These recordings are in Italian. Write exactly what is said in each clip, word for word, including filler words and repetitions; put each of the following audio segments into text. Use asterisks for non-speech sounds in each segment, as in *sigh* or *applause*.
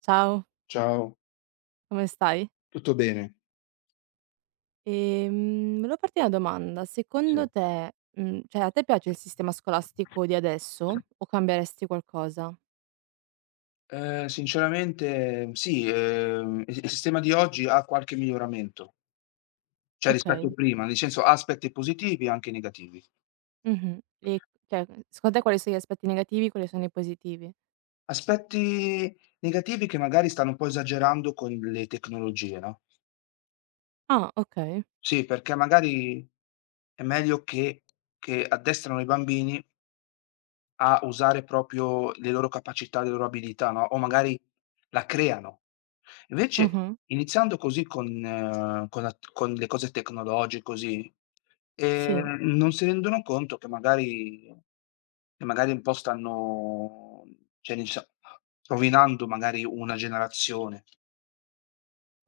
Ciao, Ciao, come stai? tutto bene? Ehm, volevo farti una domanda. Sì. Secondo te, mhmm, cioè a te piace il sistema scolastico di adesso o cambieresti qualcosa? Ehm, sinceramente sì, ehm, il il sistema di oggi ha qualche miglioramento, cioè rispetto a Okay, prima, nel senso ha aspetti positivi e anche negativi. mh-mh. E cioè, secondo te quali sono gli aspetti negativi, quali sono i positivi? Aspetti negativi che magari stanno un po' esagerando con le tecnologie, no, Ah, okay. sì, perché magari è meglio che che addestrano i bambini a usare proprio le loro capacità, le loro abilità, no, o magari la creano. Invece Mh-mh. iniziando così con eh, con la con le cose tecnologiche così, Sì, ehm, non si rendono conto che magari che magari un po' stanno cioè nel sen rovinando magari una generazione.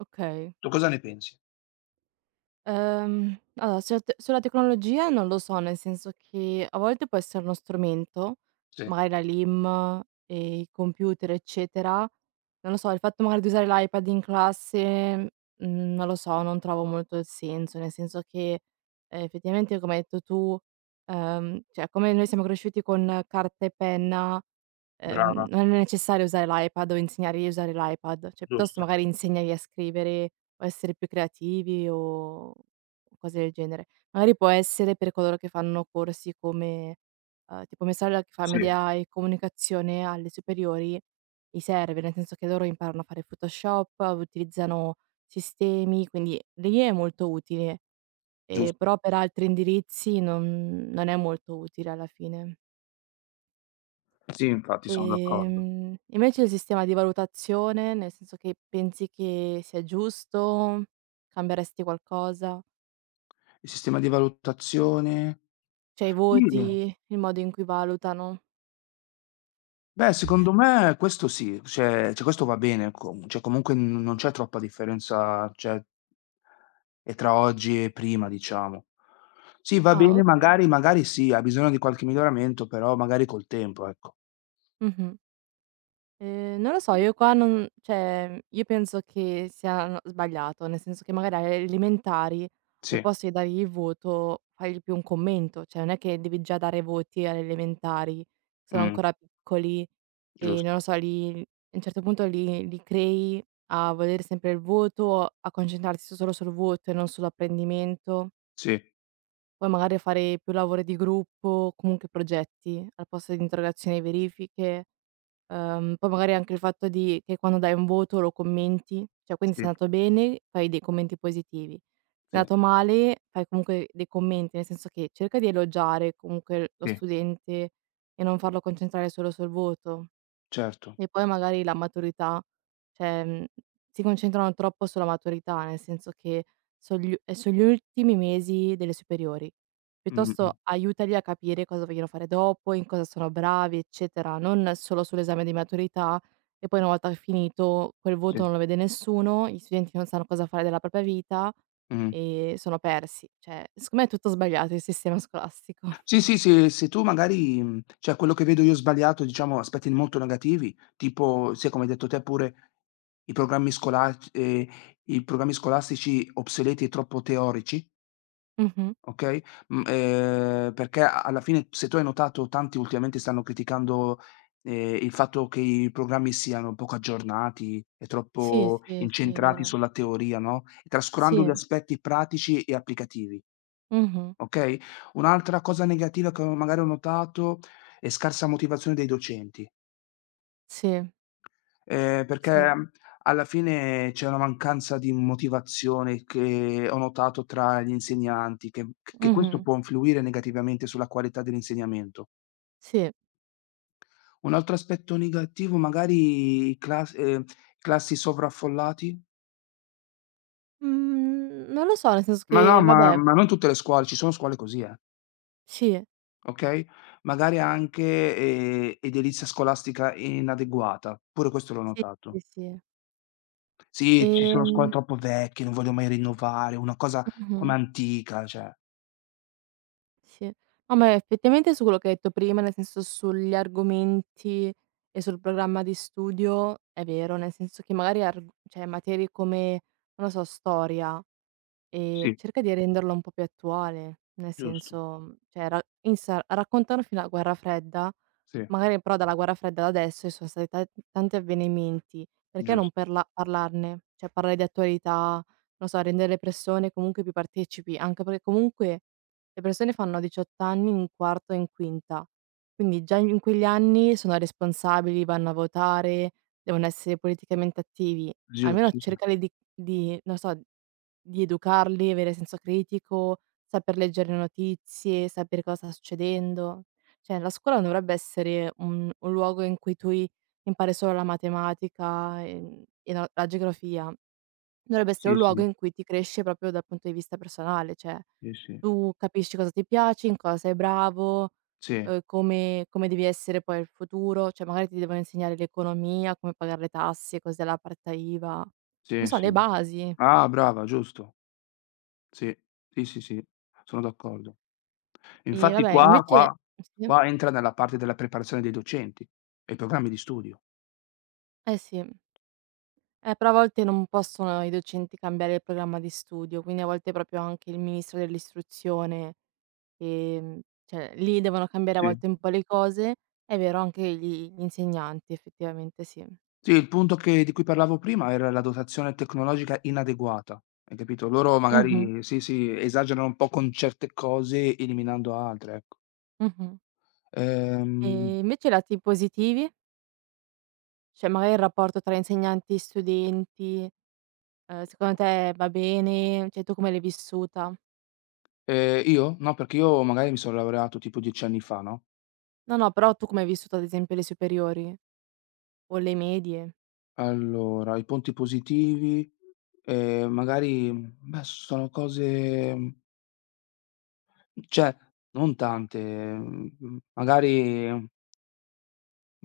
okay. Tu cosa ne pensi? Ehm, allora sulla te sulla tecnologia non lo so, nel senso che a volte può essere uno strumento, Sì, magari la LIM, ehm, i computer eccetera. Non lo so, il fatto magari di usare l'iPad in classe, mhmm, non lo so, non trovo molto il senso, nel senso che, ehm, effettivamente come hai detto tu, ehm, cioè come noi siamo cresciuti con carta e penna, ehm, brava, non è necessario usare l'iPad o insegnargli a usare l'iPad, cioè piuttosto giusto. magari insegnagli a scrivere o essere più creativi o o cose del genere. Magari può essere per coloro che fanno corsi come uhm, tipo mia sorella che fa Sì, media e comunicazione alle superiori, gli serve, nel senso che loro imparano a fare Photoshop, utilizzano sistemi, quindi lì è molto utile, ehm, giusto. però per altri indirizzi non non è molto utile alla fine. Sì, infatti sono d'accordo. Ehm, invece il sistema di valutazione, nel senso che pensi che sia giusto? Cambieresti qualcosa? Il sistema di valutazione, Cioè i sì. voti, il modo in cui valutano? Beh, secondo me questo sì, cioè cioè questo va bene, com cioè comunque n non c'è troppa differenza, cioè e tra oggi e prima, diciamo. Sì, va Ah, bene, okay. magari magari sì, ha bisogno di qualche miglioramento, però magari col tempo, ecco. Mh-mh. Ehm, non lo so, io qua non cioè, io penso che sia, no, sbagliato, nel senso che magari alle elementari al Sì, posto di dargli il voto fagli più un commento, cioè non è che devi già dare voti alle elementari, sono mh, ancora piccoli e giusto. non lo so, li a un certo punto li li crei a volere sempre il voto, a concentrarsi solo sul voto e non sull'apprendimento. Sì, Poi magari fare più lavori di gruppo, comunque progetti, al posto di interrogazioni e verifiche. Ehm, poi magari anche il fatto di che quando dai un voto lo commenti, cioè quindi se è sì, andato bene fai dei commenti positivi, se è sì, andato male fai comunque dei commenti, nel senso che cerca di elogiare comunque lo sì, studente e non farlo concentrare solo sul voto. certo. E poi magari la maturità, cioè, mhmm, si concentrano troppo sulla maturità, nel senso che son gli u ehm, son gli ultimi mesi delle superiori. Mh-mh, Piuttosto aiutali a capire cosa vogliono fare dopo, in cosa sono bravi, eccetera, non solo sull'esame di maturità e poi una volta finito quel sì, voto non lo vede nessuno, gli studenti non sanno cosa fare della propria vita mh. e sono persi. Cioè, secondo me è tutto sbagliato il sistema scolastico. Sì, sì, se se tu magari, mhmm, cioè quello che vedo io sbagliato, diciamo aspetti molto negativi, tipo sì, come hai detto te pure, i programmi scolac ehm, i programmi scolastici obsoleti e troppo teorici, *laughs* Mh-mh. okay, mhmm, ehm, perché a alla fine, se tu hai notato, tanti ultimamente stanno criticando, ehm, il fatto che i programmi siano poco aggiornati e Sì, troppo sì, sì, è incentrati vero. sulla teoria, no, trascurando gli Sì. aspetti pratici e applicativi. Mh-mh. Okay? Un'altra cosa negativa che ho magari ho notato è scarsa motivazione dei docenti, Sì. ehm, perché Sì. mm, alla fine c'è una mancanza di motivazione che ho notato tra gli insegnanti, che che questo Mh-mh. può influire negativamente sulla qualità dell'insegnamento. Sì. Un altro aspetto negativo, magari, clas ehm, classi sovraffollati? Mhmm, non lo so, nel senso Ma no, che ma vabbè, ma non tutte le scuole, ci sono scuole così, eh, sì, okay? Magari anche, ehm, edilizia scolastica inadeguata, pure questo l'ho sì, sì, notato. sì. Sì, ci sono scuole Ehm troppo vecchie, non voglio mai rinnovare, una cosa mh-mh, come antica, cioè, sì. No, ma effettivamente su quello che hai detto prima, nel senso sugli argomenti e sul programma di studio, è vero, nel senso che magari arg cioè materie come, non lo so, storia, ehm, sì, cerca di renderla un po' più attuale, nel giusto, senso, cioè ra insa raccontano fino alla guerra fredda. sì, Magari però dalla guerra fredda ad adesso ci sono stati ta tanti avvenimenti, perché non gius perla parlarne? Cioè parlare di attualità, non so, rendere le persone comunque più partecipi, anche perché comunque le persone fanno diciotto anni in quarto e in quinta, quindi già in quegli anni sono responsabili, vanno a votare, devono essere politicamente attivi. giu Almeno sì, sì, cercare di di non so di educarli, avere senso critico, saper leggere le notizie, sapere cosa sta succedendo. Cioè la scuola non dovrebbe essere un un luogo in cui tu i impari solo la matematica, ehm, e la la geografia. Dovrebbe essere sì, un luogo sì, in cui ti cresce proprio dal punto di vista personale, cioè sì, sì, tu capisci cosa ti piace, in cosa sei bravo, sì, uhm, come come devi essere poi il futuro, cioè magari ti devono insegnare l'economia, come pagare le tasse, cos'è la partita IVA, non sì, so le sì. basi. Ah, brava, giusto. Sì, sì, sì, sì, sono d'accordo. E Infatti vabbè, qua, invece qua sì? qua entra nella parte della preparazione dei docenti e programmi di studio. Eh sì. Eh, però a volte non possono i docenti cambiare il programma di studio, quindi a volte proprio anche il ministro dell'istruzione, ehm, cioè lì devono cambiare a Sì. volte un po' le cose. È vero anche gli gli insegnanti effettivamente, sì. Sì, il punto che di cui parlavo prima era la dotazione tecnologica inadeguata, hai capito? Loro Mh-mh, magari sì, sì, esagerano un po' con certe cose eliminando altre, ecco. mh-mh. Ehm, E invece i lati positivi? Cioè magari il rapporto tra insegnanti e studenti, ehm, secondo te va bene? Cioè tu come l'hai vissuta? ehm, io? No, perché io magari mi sono laureato tipo dieci anni fa, no, No, no, però tu come hai vissuto ad esempio le superiori o le medie? allora i punti positivi, ehm, magari, beh, sono cose, mhmm, cioè non tante, mhmm, magari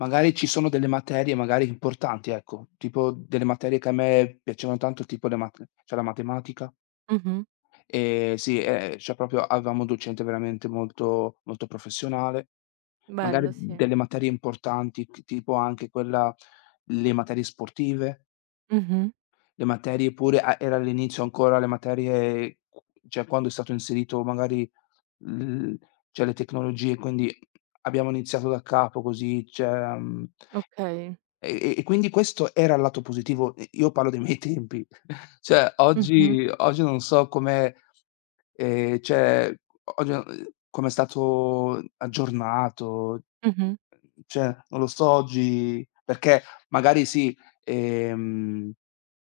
Magari ci sono delle materie magari importanti, ecco, tipo delle materie che a me piacevano tanto, tipo le mat cioè la matematica, Mh-mh. ehm, sì, ehm, cioè proprio avevamo un docente veramente molto molto professionale. Magari Bello, sì. delle materie importanti, t tipo anche quella, le materie sportive, Mh-mh. le materie pure a era all'inizio, ancora le materie, q cioè quando è stato inserito magari l cioè le tecnologie, quindi abbiamo iniziato da capo così, cioè, mhmm Okay. E e e quindi questo era il lato positivo, e io parlo dei miei tempi. *laughs* Cioè Mh-mh. oggi oggi non so come, ehm, cioè oggi, uhm, com'è stato aggiornato, Mh-mh. cioè non lo so oggi, perché magari sì, ehm,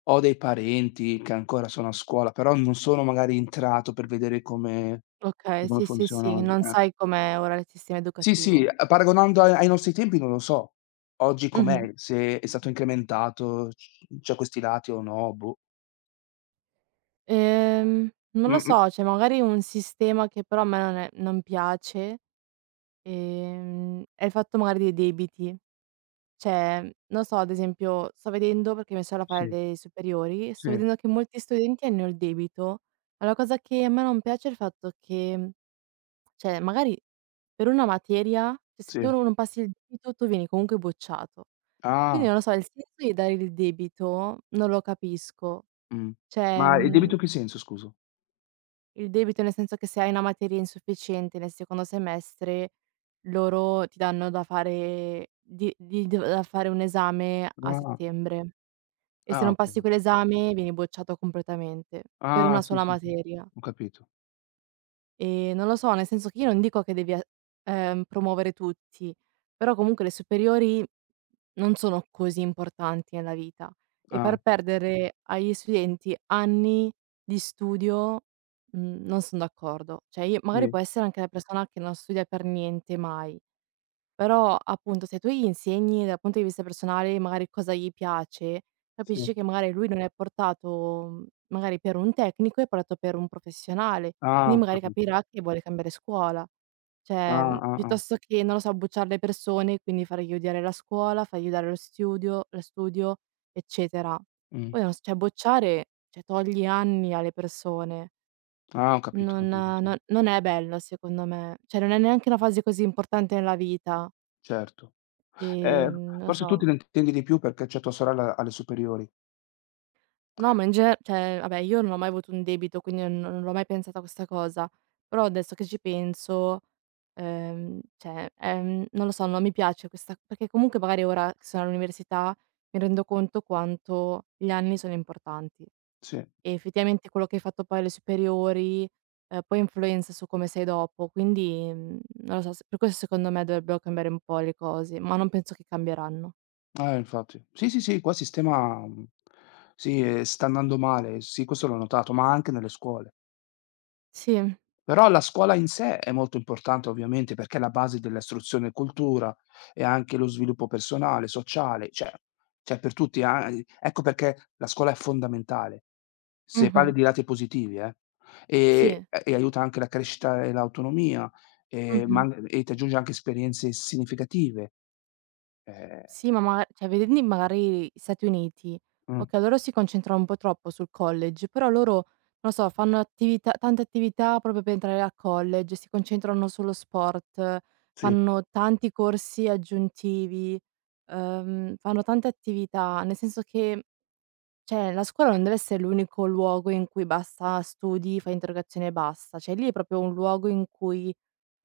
ho dei parenti che ancora sono a scuola, però non sono magari entrato per vedere come Okay, come sì, sì, funziona sì, oggi. non Eh. sai com'è ora il sistema Sì, sì, educativo. uhm, paragonando a ai nostri tempi, non lo so oggi Mh-mh. com'è, se è stato incrementato c da questi lati o no, boh. Ehm, Non lo Mh-mh. so, cioè magari un sistema che però a me non è non piace, ehm, è il fatto magari dei debiti. Cioè, non so, ad esempio sto vedendo, perché mia sorella fa Sì, le superiori, sì, sto vedendo che molti studenti hanno il debito. Allora, la cosa che a me non piace è il fatto che. Cioè, magari per una materia, cioè se tu sì. non passi il debito, tu vieni comunque bocciato. Quindi Ah, non lo so, il senso di dare il debito non lo capisco. mh. Cioè, Ma il debito mhmm, in che senso, scusa? il debito nel senso che se hai una materia insufficiente nel secondo semestre, loro ti danno da fare di di d da fare un esame a Ah, settembre e se ah, non okay. passi quell'esame vieni bocciato completamente per Ah, una sì, sola sì, sì, materia. ho capito. Ehm, non lo so, nel senso che io non dico che devi a ehm, promuovere tutti, però comunque le superiori non sono così importanti nella vita e Ah, far perdere agli studenti anni di studio, mhmm, non son d'accordo. Cioè io magari sì, può essere anche la persona che non studia per niente mai, però appunto se tu gli insegni dal punto di vista personale magari cosa gli piace, sì. capisci che magari lui non è portato, mhmm, magari per un tecnico, è portato per un professionale, Ah, quindi ho magari capito. capirà che vuole cambiare scuola. Cioè, Ah, mhmm, ah, ah. piuttosto che, non lo so, bocciare le persone, quindi fargli odiare la scuola, fargli odiare lo studio lo studio, eccetera. Mh. Poi non s cioè bocciare, cioè togli anni alle persone, Ah, ho capito, ho non capito, sì. non non è bello secondo me, cioè non è neanche una fase così importante nella vita. Certo. Eh, Ehm, non lo forse tu te so. ne intendi di più perché c'è tua sorella alle superiori. No, ma in gene cioè vabbè io non ho mai avuto un debito, quindi non non l'ho mai pensata questa cosa. Però adesso che ci penso, ehm, cioè, ehm, non lo so, non mi piace questa perché comunque magari ora che sono all'università mi rendo conto quanto gli anni sono importanti Sì. e effettivamente quello che hai fatto poi alle superiori, ehm, poi influenza su come sei dopo, quindi, mhmm, non lo so, s per questo secondo me dovrebbero cambiare un po' le cose, ma non penso che cambieranno. Eh, infatti. Sì, sì, sì, qua il sistema, mhmm, sì, ehm, sta andando male, sì, questo l'ho notato, ma anche nelle scuole. Sì, Però la scuola in sé è molto importante, ovviamente, perché è la base dell'istruzione e cultura, e anche lo sviluppo personale, sociale, cioè, cioè per tutti, a i ecco perché la scuola è fondamentale, se parli mh-mh, di lati positivi, eh, e sì, e aiuta anche la crescita e l'autonomia, ehm, ma mh-mh. an e ti aggiunge anche esperienze significative. Ehm, Sì, ma maga cioè vedendoli magari Stati Uniti, mh, okay, loro si concentrano un po' troppo sul college, però loro, non lo so, fanno attività tante attività proprio per entrare al college, si concentrano sullo sport, sì, fanno tanti corsi aggiuntivi, ehm, fanno tante attività, nel senso che, cioè la scuola non deve essere l'unico luogo in cui basta studi, fai interrogazione e basta, cioè lì è proprio un luogo in cui.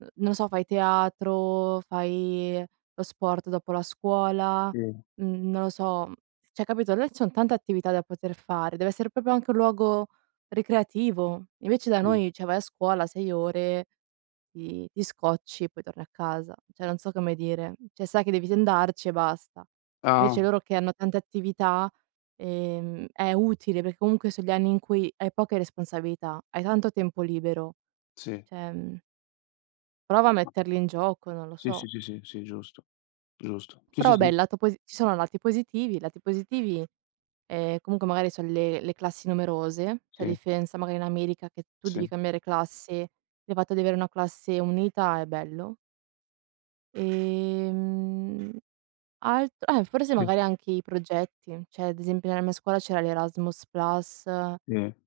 N non so, fai teatro, fai lo sport dopo la scuola, sì, mhmm, non lo so, cioè capito, là ci son tante attività da poter fare, deve essere proprio anche un luogo ricreativo. Invece da sì. noi, cioè vai a scuola sei ore, ti ti scocci, poi torni a casa. Cioè non so come dire, cioè sai che devi andarci e basta. Ah, Invece loro che hanno tante attività, ehm, è utile perché comunque son gli anni in cui hai poche responsabilità, hai tanto tempo libero, sì. cioè, mhmm prova a metterli in gioco, non lo Sì, sì, so. sì, sì, sì, giusto. Giusto. Sì, Però sì, vabbè sì. il lato posi ci sono lati positivi, i lati positivi, ehm, comunque magari son le le classi numerose, cioè a Sì, differenza magari in America che tu sì, devi sì, cambiare classe, il fatto di avere una classe unita è bello. Ehm, alt eh, forse sì, magari anche i progetti, cioè ad esempio nella mia scuola c'era l'Erasmus Plus, eh,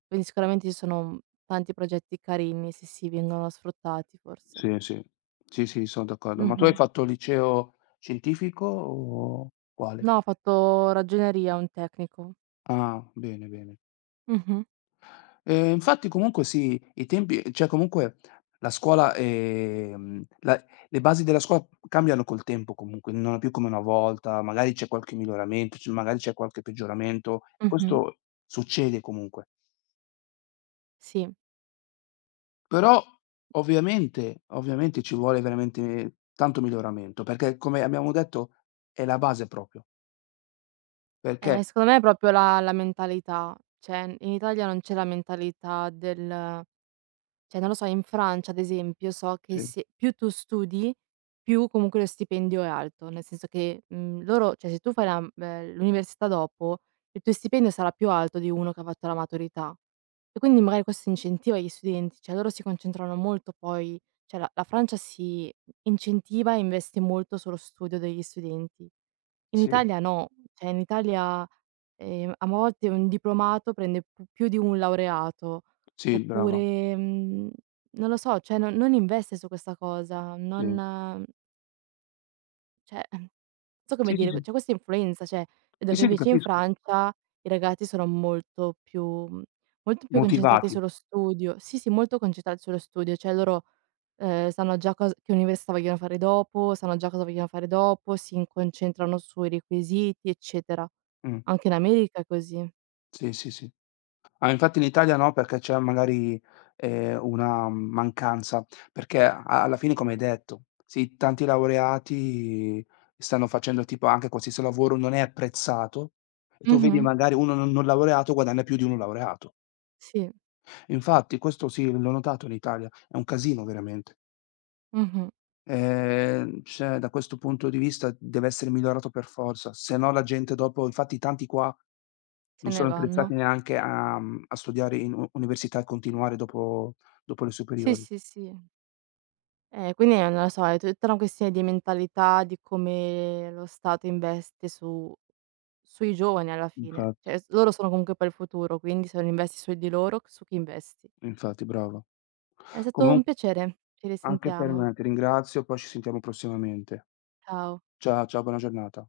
quindi sicuramente ci sono tanti progetti carini, sì, sì, vengono sfruttati forse. sì, sì. Sì, sì, son d'accordo. Ma tu hai Mh-mh. fatto liceo scientifico o quale? No, ha fatto ragioneria un tecnico. Ah, bene, bene. Mh-mh, Ehm, infatti comunque sì, i tempi, cioè comunque la scuola, ehm, la le basi della scuola cambiano col tempo comunque, non è più come una volta, magari c'è qualche miglioramento, c magari c'è qualche peggioramento, e mh-mh. questo succede comunque. Sì. Però ovviamente, ovviamente ci vuole veramente tanto miglioramento, perché come abbiamo detto è la base, proprio, perché Ehm, secondo me è proprio la la mentalità. Cioè, n in Italia non c'è la mentalità del cioè, non lo so, in Francia ad esempio so che sì, se più tu studi, più comunque lo stipendio è alto, nel senso che, mhmm, loro cioè se tu fai la m ehm, l'università dopo, il tuo stipendio sarà più alto di uno che ha fatto la maturità. E quindi magari questo incentiva gli studenti, cioè loro si concentrano molto poi cioè la la Francia si incentiva e investe molto sullo studio degli studenti. In sì, Italia no, cioè in Italia, ehm, a volte un diplomato prende p più di un laureato, sì, brava, oppure, mhmm, non lo so, cioè non non investe su questa cosa, sì. non cioè, non so come Sì, sì, dire, sì. c'è questa influenza, cioè vedo Sì, che sì, ti invece in capisco. Francia i ragazzi sono molto più molto più concentrati Motivati. sullo studio sì, sì, molto concentrati sullo studio, cioè loro Ehm, sanno già cos che università vogliono fare dopo, sanno già cosa vogliono fare dopo, si in concentrano sui requisiti, eccetera. Mh. Anche in America è così. Sì, sì, sì. Ah, infatti in Italia no, perché c'è magari, ehm, una, mhmm, mancanza, perché a alla fine, come hai detto, sì, tanti laureati stanno facendo tipo anche qualsiasi lavoro, non è apprezzato, e tu vedi Mh-mh. magari uno non non laureato guadagna più di uno laureato. Sì. Infatti questo sì, l'ho notato in Italia, è un casino veramente. Mh-mh. Ehm, cioè da questo punto di vista deve essere migliorato per forza, se no la gente dopo, infatti tanti qua Se non ne sono vanno. attrezzati neanche a mhmm, a studiare in u università e continuare dopo dopo le Sì, superiori. sì, sì. Eh, quindi eh, non lo so, è tutta una questione di mentalità, di come lo Stato investe su sui giovani alla fine. Infatti, Cioè s loro sono comunque poi il futuro, quindi se non investi su di loro, su chi investi? infatti, brava. È stato Comun un piacere. Ci anche per risentiamo. me, ti ringrazio, poi ci sentiamo prossimamente. Ciao. Cia ciao, buona giornata.